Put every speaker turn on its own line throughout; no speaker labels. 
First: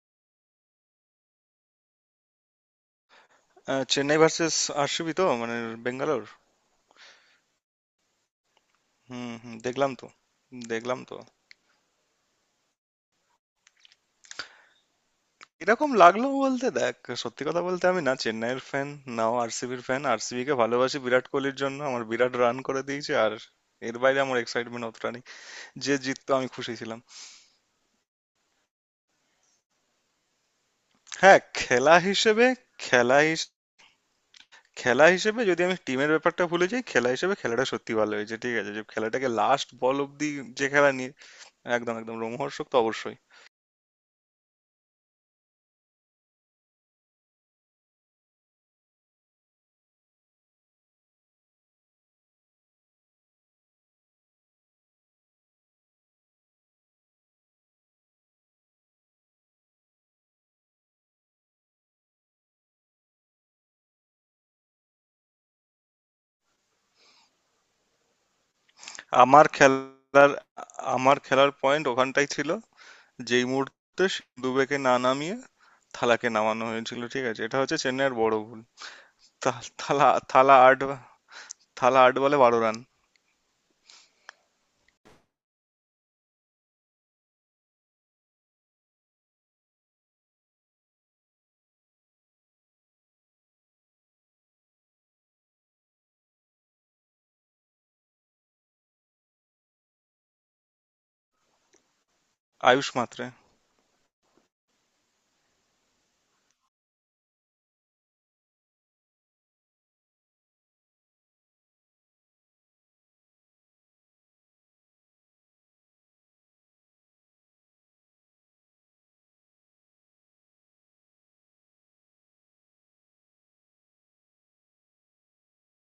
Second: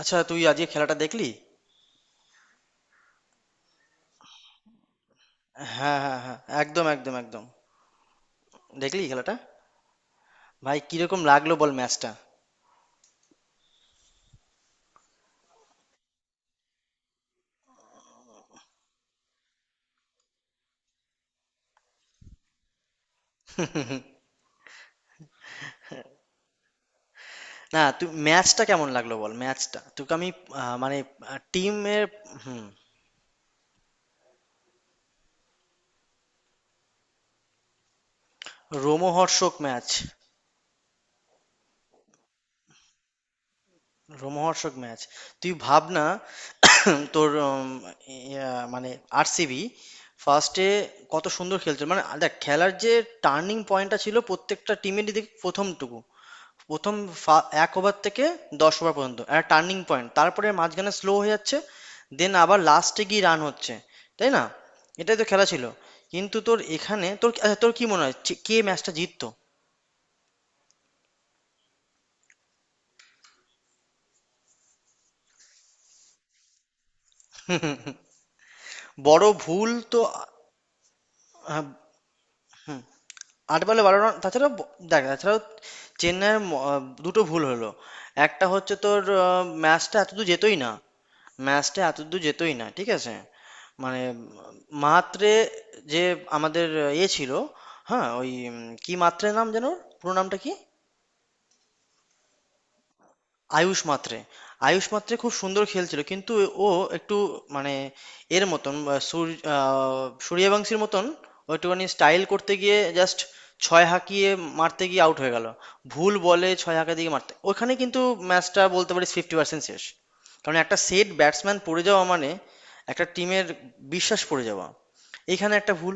আচ্ছা, তুই আজকে খেলাটা দেখলি?
চেন্নাই ভার্সেস আরসিবি, তো মানে
হ্যাঁ হ্যাঁ
বেঙ্গালোর।
হ্যাঁ, একদম একদম একদম। দেখলি
হুম,
খেলাটা?
হুম, দেখলাম তো,
ভাই
দেখলাম তো।
কিরকম লাগলো বল ম্যাচটা?
এরকম লাগলো বলতে, দেখ, সত্যি কথা বলতে আমি না চেন্নাইয়ের ফ্যান, নাও আরসিবির ফ্যান। আরসিবি কে ভালোবাসি বিরাট কোহলির জন্য, আমার বিরাট রান করে দিয়েছে, আর এর বাইরে আমার এক্সাইটমেন্ট অতটা নেই। যে জিততো আমি খুশি ছিলাম।
না তুই ম্যাচটা কেমন লাগলো বল, ম্যাচটা তোকে আমি মানে
হ্যাঁ, খেলা
টিমের।
হিসেবে,
হুম।
খেলা হিস- খেলা হিসেবে যদি আমি টিমের ব্যাপারটা ভুলে যাই, খেলা হিসেবে খেলাটা সত্যি ভালো হয়েছে, ঠিক আছে? যে খেলাটাকে
রোমহর্ষক
লাস্ট
ম্যাচ।
বল অব্দি, যে খেলা নিয়ে, একদম একদম রোমহর্ষক তো অবশ্যই।
রোমহর্ষক ম্যাচ। তুই ভাব না। তোর মানে আরসিবি ফার্স্টে কত সুন্দর খেলছিল, মানে দেখ খেলার যে টার্নিং পয়েন্টটা ছিল প্রত্যেকটা টিমেরই, দেখ প্রথমটুকু, প্রথম এক ওভার থেকে 10 ওভার পর্যন্ত একটা টার্নিং পয়েন্ট, তারপরে মাঝখানে স্লো হয়ে যাচ্ছে, দেন আবার লাস্টে গিয়ে রান হচ্ছে। তাই না? এটাই তো খেলা ছিল। কিন্তু তোর এখানে তোর, আচ্ছা, তোর কি মনে হয় যে- কে ম্যাচটা জিততো?
আমার খেলার আমার খেলার পয়েন্ট ওখানটাই ছিল। যেই মুহূর্তে দুবেকে না নামিয়ে থালাকে নামানো হয়েছিল, ঠিক আছে? এটা হচ্ছে চেন্নাইয়ের বড় ভুল।
বড় ভুল
থা-
তো
থালা থালা আট,
হ্যাঁ।
থালা 8 বলে 12 রান।
হুম। 8 বলে 12 রান, তাছাড়াও দেখ তাছাড়াও চেন্নাইয়ের দুটো ভুল হলো। একটা হচ্ছে তোর, ম্যাচটা এতদূর যেতোই না, ম্যাচটা এতদূর যেতোই না, ঠিক আছে? মানে মাত্রে, যে আমাদের এ ছিল, হ্যাঁ ওই কি মাত্রে নাম যেন ওর? পুরো নামটা কি?
আয়ুষ মাত্রে।
আয়ুশ মাত্রে। আয়ুষ মাত্রে খুব সুন্দর খেলছিল, কিন্তু ও একটু মানে এর মতন সূর্যবংশীর মতন, ও একটুখানি স্টাইল করতে গিয়ে জাস্ট ছয় হাঁকিয়ে মারতে গিয়ে আউট হয়ে গেল। ভুল বলে ছয় হাঁকা দিয়ে মারতে ওখানে কিন্তু ম্যাচটা বলতে পারিস 50% শেষ। কারণ একটা সেট ব্যাটসম্যান পড়ে যাওয়া মানে একটা টিমের বিশ্বাস পড়ে যাওয়া, এখানে একটা ভুল।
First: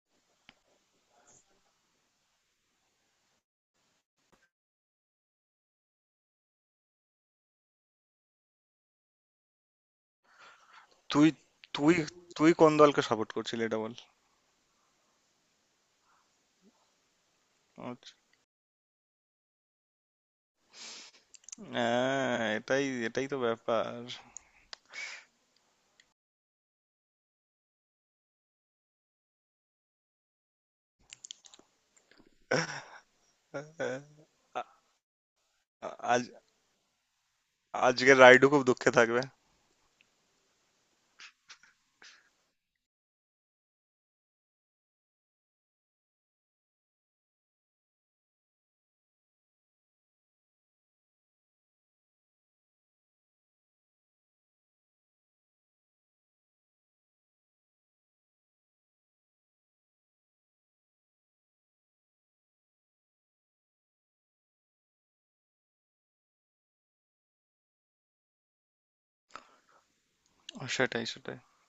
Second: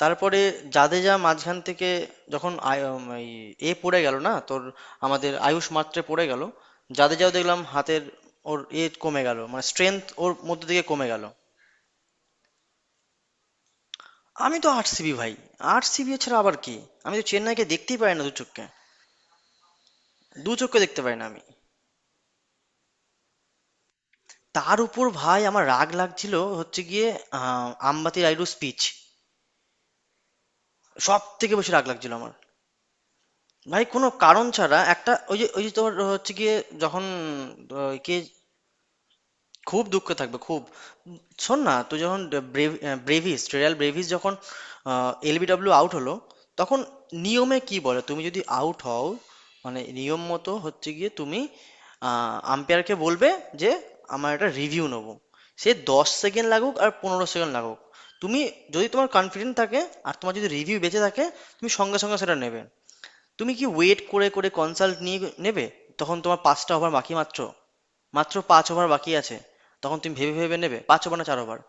তারপরে জাদেজা মাঝখান থেকে, যখন এ পড়ে গেল না তোর, আমাদের আয়ুষ মাত্রে পড়ে গেল, জাদেজাও দেখলাম হাতের ওর এ কমে গেল, মানে স্ট্রেংথ ওর মধ্যে থেকে কমে গেল।
তুই তুই তুই কোন দলকে সাপোর্ট করছিলি এটা বল?
আমি তো আরসিবি ভাই, আরসিবি ছাড়া আবার কি? আমি তো চেন্নাইকে দেখতেই পাই
আচ্ছা।
না, দু চোখকে দু চোখকে দেখতে পাই না আমি।
হ্যাঁ, এটাই এটাই তো ব্যাপার।
তার উপর ভাই আমার রাগ লাগছিল হচ্ছে গিয়ে আম্বাতি রাইডু স্পিচ, সব থেকে বেশি রাগ লাগছিল আমার ভাই। কোনো কারণ
আ-
ছাড়া একটা, ওই যে ওই যে তোর
আজ
হচ্ছে গিয়ে যখন আহ, কে,
আজকের রাইডু খুব দুঃখে থাকবে।
খুব দুঃখ থাকবে খুব। উম, শোন না তুই যখন ব্রেভিস, রেয়াল ব্রেভিস যখন এলবিডব্লিউ আউট হলো, তখন নিয়মে কি বলে? তুমি যদি আউট হও মানে নিয়ম মতো হচ্ছে গিয়ে তুমি আম্পায়ারকে বলবে যে আমার একটা রিভিউ নেবো, সে 10 সেকেন্ড লাগুক আর 15 সেকেন্ড লাগুক, তুমি যদি তোমার কনফিডেন্ট থাকে আর তোমার যদি রিভিউ বেঁচে থাকে, তুমি সঙ্গে সঙ্গে সেটা নেবে। তুমি কি ওয়েট করে করে কনসাল্ট নিয়ে নেবে? তখন তোমার 5টা ওভার বাকি মাত্র, মাত্র 5 ওভার বাকি আছে, তখন তুমি ভেবে ভেবে নেবে পাঁচ
সেটাই
ওভার না
সেটাই।
4 ওভার।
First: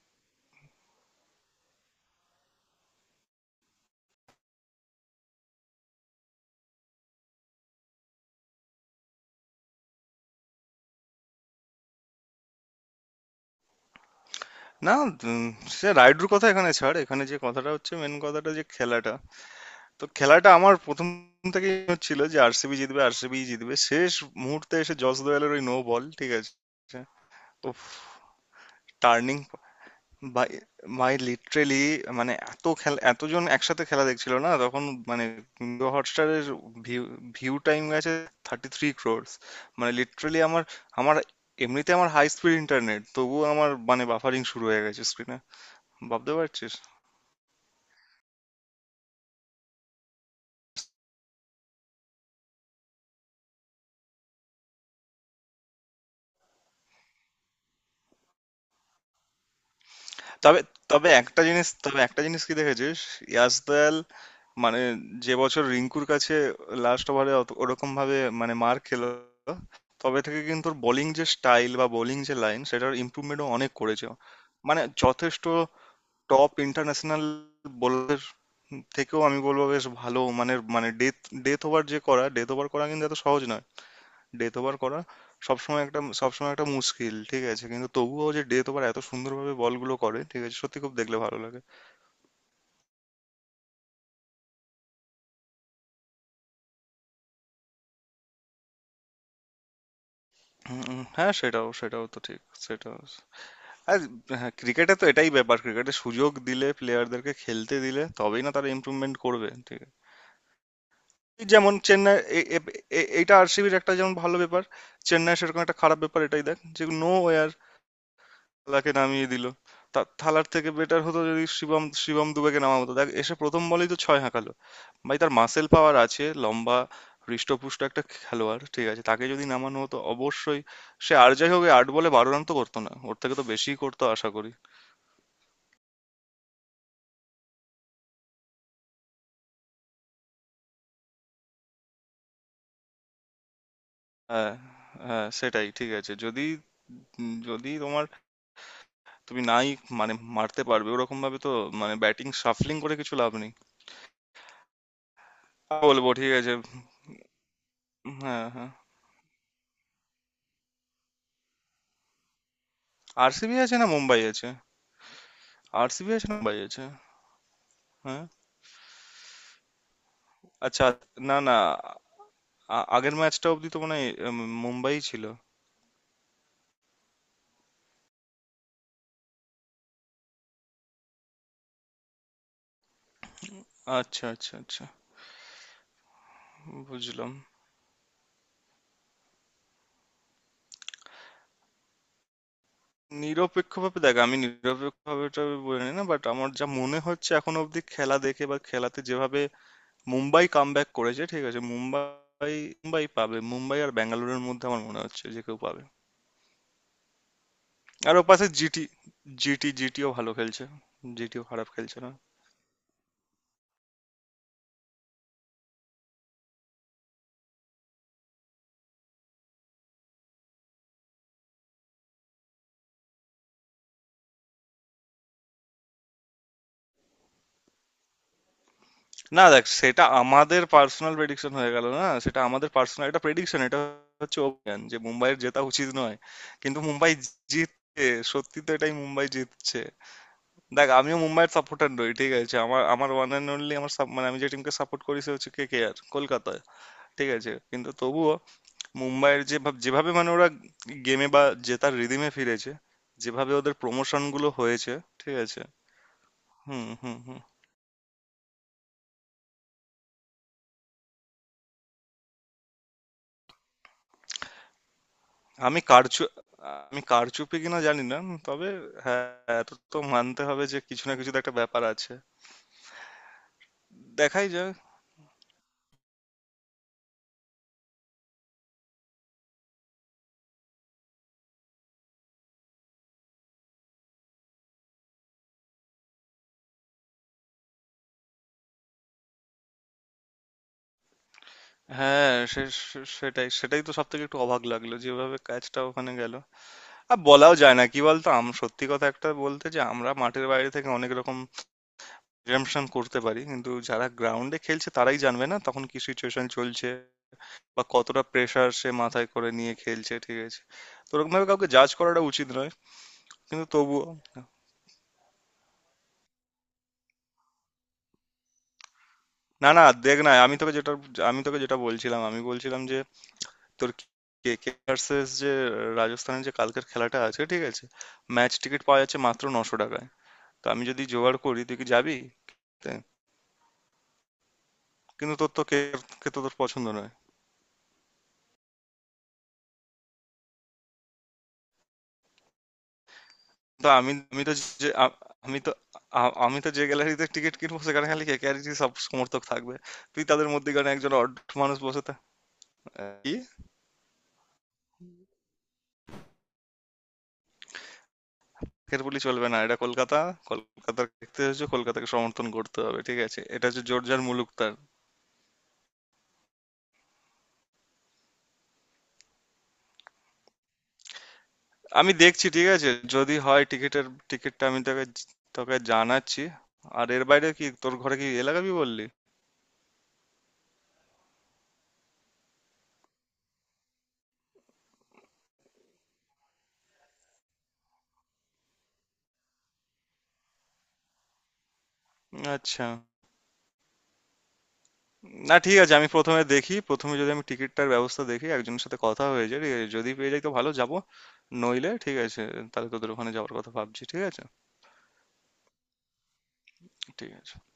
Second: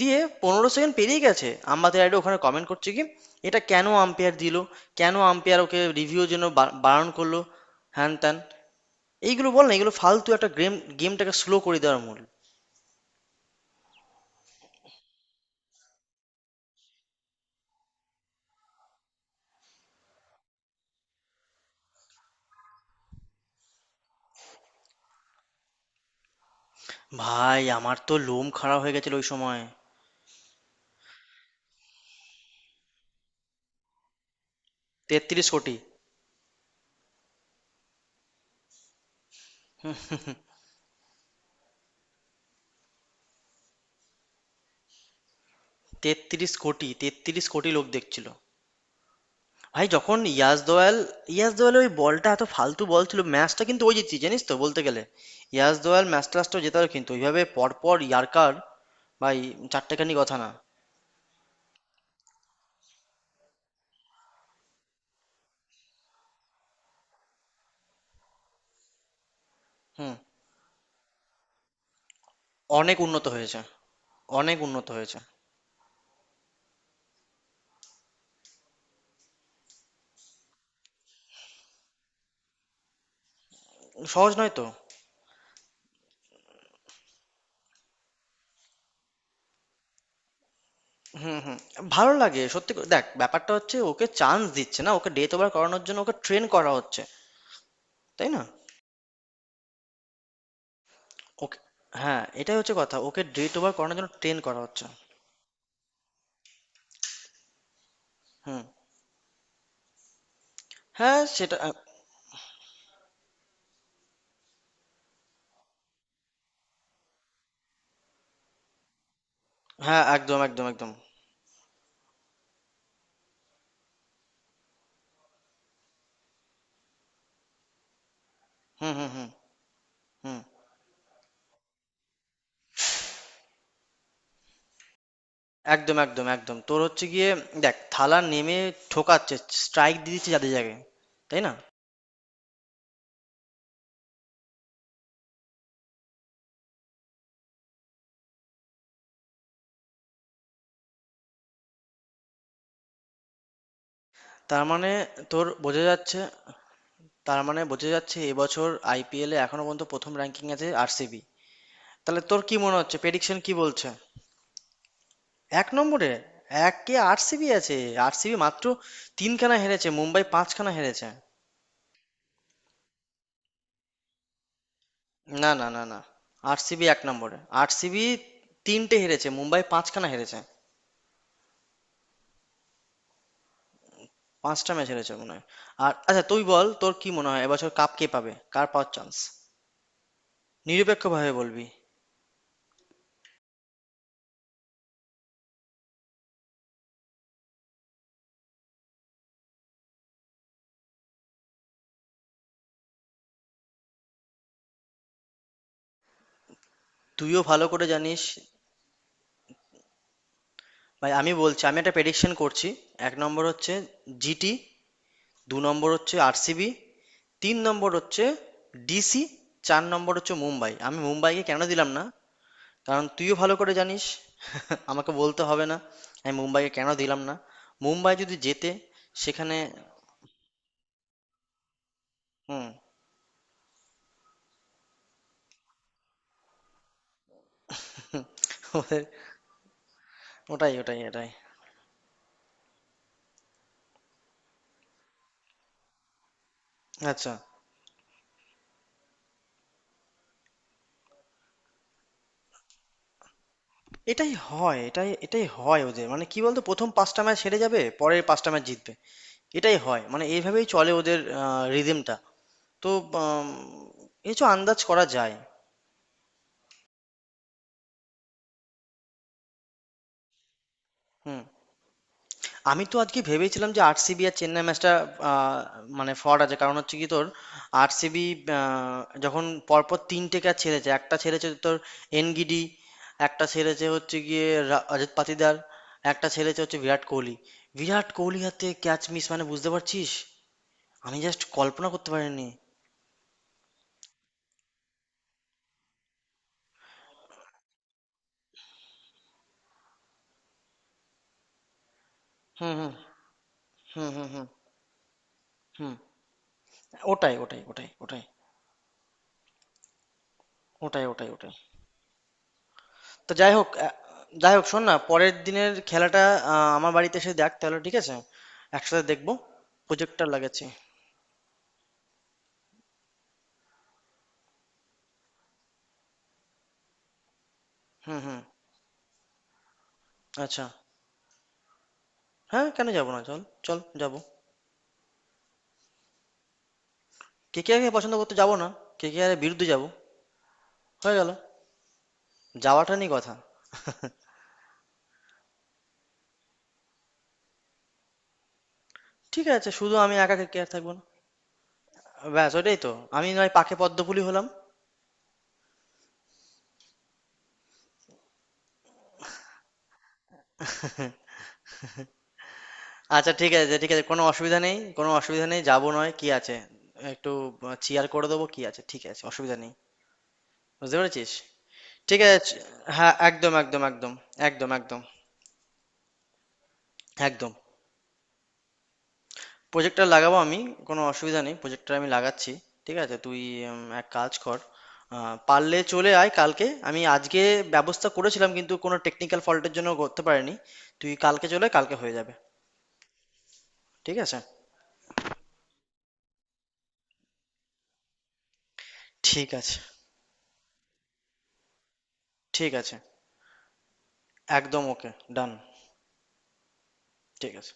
দিয়ে 15 সেকেন্ড পেরিয়ে গেছে, আমাদের অ্যাডে ওখানে কমেন্ট করছে কি এটা কেন আম্পায়ার দিল, কেন আম্পায়ার ওকে রিভিউর জন্য বারণ করলো, হ্যান ত্যান এইগুলো বল না, এগুলো ফালতু, একটা গেম গেমটাকে স্লো করে দেওয়ার মূল।
না, উম, সে রাইডুর কথা এখানে ছাড়, এখানে যে কথাটা হচ্ছে মেন কথাটা, যে খেলাটা, তো খেলাটা আমার প্রথম থেকেই ছিল যে আরসিবি জিতবে, আরসিবি জিতবে। শেষ মুহূর্তে এসে জস দোয়েলের ওই নো বল, ঠিক আছে?
ভাই
উফ,
আমার তো লোম খারাপ হয়ে গেছিল ওই
টার্নিং
সময়।
বাই মাই, লিটারেলি, মানে এত খেলা এতজন একসাথে খেলা দেখছিল না তখন। মানে
33 কোটি,
হটস্টারের ভিউ ভিউ টাইম গেছে 33 কোটি। মানে লিটারেলি আমার আমার এমনিতে আমার হাই স্পিড ইন্টারনেট, তবুও আমার, মানে বাফারিং শুরু হয়ে গেছে স্ক্রিনে। ভাবতে
তেত্রিশ
পারছিস?
কোটি 33 কোটি লোক দেখছিল ভাই। যখন ইয়াস দোয়াল, ইয়াস দোয়ালের ওই বলটা এত ফালতু বল ছিল, ম্যাচটা কিন্তু ওই জিতছি জানিস তো বলতে গেলে। ইয়াস দোয়াল ম্যাচ টাচটাও জেতালো, কিন্তু ওইভাবে পরপর ইয়ার্কার, ভাই চারটেখানি কথা না!
তবে, তবে একটা জিনিস কি দেখেছিস, ইয়াসদয়াল, মানে, যে বছর রিঙ্কুর কাছে লাস্ট ওভারে ওরকম ভাবে মানে মার খেলো,
হুম।
তবে থেকে কিন্তু ওর বোলিং যে স্টাইল, বা বোলিং যে লাইন, সেটার
অনেক উন্নত
ইমপ্রুভমেন্টও
হয়েছে,
অনেক করেছে।
অনেক
মানে
উন্নত হয়েছে।
যথেষ্ট টপ ইন্টারন্যাশনাল বোলার থেকেও আমি বলবো বেশ ভালো, মানে, মানে ডেথ, ডেথ ওভার যে করা ডেথ ওভার করা কিন্তু এত সহজ না।
সহজ নয়
ডেথ
তো।
ওভার করা সবসময় একটা মুশকিল, ঠিক আছে? কিন্তু তবুও যে ডেথ ওভার এত সুন্দরভাবে বলগুলো করে, ঠিক আছে, সত্যি খুব দেখলে
হুম
ভালো
হুম।
লাগে।
ভালো লাগে সত্যি দেখ ব্যাপারটা হচ্ছে ওকে চান্স দিচ্ছে না, ওকে ডেট ওভার করানোর জন্য ওকে ট্রেন করা হচ্ছে। তাই না?
হুম, হুম, হ্যাঁ
ওকে,
সেটাও সেটাও তো
হ্যাঁ
ঠিক।
এটাই হচ্ছে কথা,
সেটাও,
ওকে ডেট ওভার করানোর
আর
জন্য ট্রেন
হ্যাঁ,
করা হচ্ছে।
ক্রিকেটে তো এটাই ব্যাপার, ক্রিকেটে সুযোগ দিলে, প্লেয়ারদেরকে খেলতে দিলে তবেই না
হুম।
তারা ইমপ্রুভমেন্ট করবে, ঠিক আছে?
হ্যাঁ
এই
সেটা।
যেমন চেন্নাই, এইটা আরসিবির একটা যেমন ভালো ব্যাপার, চেন্নাই সেরকম একটা খারাপ ব্যাপার এটাই দেখ যে নো ওয়ার থালাকে নামিয়ে দিল। তা
হ্যাঁ একদম
থালার
একদম
থেকে
একদম।
বেটার হতো যদি শিবম, দুবেকে নামা হতো। দেখ এসে প্রথম বলেই তো ছয় হাঁকালো, ভাই তার মাসেল পাওয়ার আছে, লম্বা হৃষ্টপুষ্ট একটা খেলোয়াড়, ঠিক
হুম
আছে?
হুম
তাকে
হুম।
যদি নামানো হতো,
হুম।
অবশ্যই সে আর যাই হোক এই 8 বলে 12 রান তো করতো না, ওর থেকে তো বেশিই করতো আশা করি।
একদম, একদম, একদম। তোর হচ্ছে গিয়ে দেখ থালা নেমে ঠোকাচ্ছে, স্ট্রাইক দিয়ে দিচ্ছে যাদের জায়গায়, তাই না?
হ্যাঁ, হ্যাঁ, সেটাই, ঠিক আছে যদি, যদি তোমার, তুমি নাই মানে মারতে পারবে ওরকম ভাবে, তো মানে ব্যাটিং শাফলিং করে কিছু লাভ নেই।
তার মানে তোর
আর
বোঝা
বলবো,
যাচ্ছে,
ঠিক আছে?
তার মানে বোঝা যাচ্ছে
হ্যাঁ,
এবছর
হ্যাঁ।
আইপিএলে এখনো পর্যন্ত প্রথম র্যাঙ্কিং আছে আরসিবি। তাহলে তোর কি মনে হচ্ছে, প্রেডিকশন কি
আরসিবি আছে না
বলছে?
মুম্বাই আছে,
এক নম্বরে,
আরসিবি আছে না মুম্বাই আছে।
একে আরসিবি আছে।
হ্যাঁ?
আরসিবি মাত্র তিনখানা হেরেছে, মুম্বাই পাঁচখানা
আচ্ছা।
হেরেছে।
না, না, আগের ম্যাচটা অবধি তো মনে হয় মুম্বাই ছিল।
না না না না, আরসিবি এক নম্বরে। আরসিবি তিনটে হেরেছে, মুম্বাই পাঁচখানা হেরেছে,
আচ্ছা, আচ্ছা,
পাঁচটা
আচ্ছা।
ম্যাচ হেরেছে মনে হয়। আর আচ্ছা তুই বল, তোর কি মনে
বুঝলাম।
হয় এবছর কাপ কে পাবে, কার পাওয়ার চান্স? নিরপেক্ষভাবে বলবি।
নিরপেক্ষভাবে, দেখ, আমি নিরপেক্ষভাবে এটা বলে নিই না, বাট আমার যা মনে হচ্ছে এখন অবধি খেলা দেখে, বা খেলাতে যেভাবে মুম্বাই কামব্যাক করেছে, ঠিক আছে? মুম্বাই, মুম্বাই পাবে আর ব্যাঙ্গালোরের মধ্যে আমার মনে হচ্ছে যে কেউ পাবে।
তুইও ভালো করে
আর
জানিস।
ওপাশে জিটি, জিটিও ভালো খেলছে,
ভাই আমি
জিটিও
বলছি,
খারাপ
আমি একটা
খেলছে না।
প্রেডিকশন করছি। এক নম্বর হচ্ছে জিটি, দু নম্বর হচ্ছে আরসিবি, তিন নম্বর হচ্ছে ডিসি, চার নম্বর হচ্ছে মুম্বাই। আমি মুম্বাইকে কেন দিলাম না কারণ তুইও ভালো করে জানিস। আমাকে বলতে হবে না আমি মুম্বাইকে কেন দিলাম না। মুম্বাই যদি জেতে
না,
সেখানে।
দেখ, সেটা আমাদের পার্সোনাল প্রেডিকশন হয়ে গেল, না সেটা
হুম।
আমাদের পার্সোনাল একটা প্রেডিকশন। এটা হচ্ছে অভিযান যে মুম্বাইয়ের জেতা উচিত নয়, কিন্তু মুম্বাই জিতছে, সত্যি তো এটাই,
ওদের
মুম্বাই জিতছে।
ওটাই
দেখ
ওটাই
আমিও
এটাই।
মুম্বাইয়ের সাপোর্টার নই, ঠিক আছে? আমার, আমার ওয়ান অ্যান্ড অনলি sup-, মানে আমি যে টিমকে সাপোর্ট করি সে হচ্ছে কে কে আর, কলকাতায়। ঠিক
আচ্ছা।
আছে? কিন্তু তবুও মুম্বাইয়ের যে যেভাবে মানে ওরা গেমে, বা জেতার রিদিমে ফিরেছে, যেভাবে ওদের প্রমোশন
এটাই
গুলো
হয়,
হয়েছে,
এটাই
ঠিক
এটাই
আছে।
হয় ওদের, মানে কি বলতো,
হুম,
প্রথম
হুম,
পাঁচটা ম্যাচ
হুম।
হেরে যাবে পরের পাঁচটা ম্যাচ জিতবে, এটাই হয়, মানে এইভাবেই চলে ওদের রিদমটা, তো উম, কিছু আন্দাজ করা যায়।
আমি কারচু আমি কারচুপি কিনা জানি না, তবে, হ্যাঁ, এত তো মানতে হবে যে কিছু না কিছু তো
হুম।
একটা ব্যাপার আছে।
আমি তো আজকে ভেবেছিলাম যে আরসিবি আর
দেখাই
চেন্নাই
যাক।
ম্যাচটা, মানে ফ্রড আছে, কারণ হচ্ছে কি তোর আরসিবি যখন পরপর তিনটে ক্যাচ ছেড়েছে, একটা ছেড়েছে তোর এনগিডি, একটা ছেড়েছে হচ্ছে গিয়ে রজত পাতিদার, একটা ছেড়েছে হচ্ছে বিরাট কোহলি। বিরাট কোহলি হাতে ক্যাচ মিস, মানে বুঝতে পারছিস, আমি জাস্ট কল্পনা করতে
হ্যাঁ,
পারিনি।
সে, সেটাই সেটাই তো সব থেকে একটু অবাক লাগলো যেভাবে কাজটা ওখানে গেল। আর বলাও যায় না কি বলতো, সত্যি কথা একটা বলতে, যে আমরা মাঠের বাইরে থেকে অনেক রকম
হুম
প্রিজাম্পশন
হুম
করতে পারি, কিন্তু যারা
হুম। হুম হুম
গ্রাউন্ডে খেলছে তারাই জানবে না তখন
হুম।
কি সিচুয়েশন চলছে,
ওটাই ওটাই
বা
ওটাই ওটাই।
কতটা প্রেসার সে মাথায় করে নিয়ে খেলছে, ঠিক আছে?
ওটাই
তো
ওটাই
ওরকম ভাবে
ওটাই।
কাউকে জাজ করাটা উচিত নয়,
তো যাই
কিন্তু
হোক,
তবুও।
যাই হোক শোন না পরের দিনের খেলাটা, আমার বাড়িতে এসে দেখ তাহলে, ঠিক আছে? একসাথে দেখবো,
না, না, দেখ
প্রজেক্টটা
না, আমি
লাগাচ্ছি।
তোকে যেটা আমি তোকে যেটা বলছিলাম, আমি বলছিলাম যে তোর, কে কে ভার্সেস যে রাজস্থানের যে কালকের খেলাটা আছে, ঠিক আছে?
হুম হুম।
ম্যাচ টিকিট পাওয়া যাচ্ছে মাত্র 900 টাকায়।
আচ্ছা।
তো আমি যদি জোগাড় করি, তুই কি যাবি
হ্যাঁ কেন
তে?
যাবো না, চল। চল যাবো।
কিন্তু তোর তো কে কে তো তোর পছন্দ নয়।
কে কে আরকে পছন্দ করতে যাবো না, কে কে আর বিরুদ্ধে যাবো, হয়ে গেল, যাওয়াটা নিয়ে কথা।
তো আমি আমি তো যে আ- আমি তো আ- আমি তো যে গ্যালারিতে টিকিট কিনবো সেখানে খালি কে কে আর সব সমর্থক
ঠিক আছে,
থাকবে।
শুধু আমি
তুই
একা কে
তাদের
কে আর
মধ্যে মধ্যেখানে
থাকবো না।
একজন অড মানুষ বসে থাক।
ব্যাস ওটাই তো, আমি
কি,
নয় পাখে পদ্মফুলি হলাম।
এর বলি চলবে না, এটা কলকাতা, কলকাতা দেখতে হয়েছে কলকাতাকে সমর্থন করতে হবে, ঠিক
আচ্ছা
আছে?
ঠিক
এটা
আছে,
হচ্ছে
ঠিক আছে, কোনো
জোরজার
অসুবিধা
মুলুকতার।
নেই, কোনো অসুবিধা নেই, যাবো, নয় কি আছে? একটু চিয়ার করে দেবো, কি আছে, ঠিক আছে, অসুবিধা নেই, বুঝতে পেরেছিস?
আমি
ঠিক আছে
দেখছি, ঠিক আছে?
হ্যাঁ
যদি
একদম
হয়
একদম
টিকিটের,
একদম।
টিকিটটা
একদম
আমি
একদম
তোকে, জানাচ্ছি। আর এর বাইরে
একদম।
কি তোর ঘরে কি এলাকাবি বললি?
প্রজেক্টর লাগাবো আমি, কোনো অসুবিধা নেই, প্রজেক্টর আমি লাগাচ্ছি। ঠিক আছে তুই, এক কাজ কর, পারলে চলে আয় কালকে, আমি আজকে ব্যবস্থা করেছিলাম কিন্তু কোনো টেকনিক্যাল ফল্টের জন্য করতে পারিনি। তুই কালকে চলে আয়, কালকে হয়ে যাবে।
আচ্ছা।
ঠিক আছে।
না, ঠিক আছে, আমি প্রথমে দেখি, প্রথমে যদি আমি টিকিটটার ব্যবস্থা দেখি, একজনের সাথে কথা হয়ে
ঠিক
যায়, ঠিক
আছে।
আছে? যদি পেয়ে যাই তো ভালো যাবো, নইলে ঠিক আছে,
ঠিক
তাহলে
আছে।
তোদের ওখানে যাওয়ার কথা ভাবছি, ঠিক আছে।
একদম ওকে। ডান।
ঠিক
ঠিক
আছে।
আছে।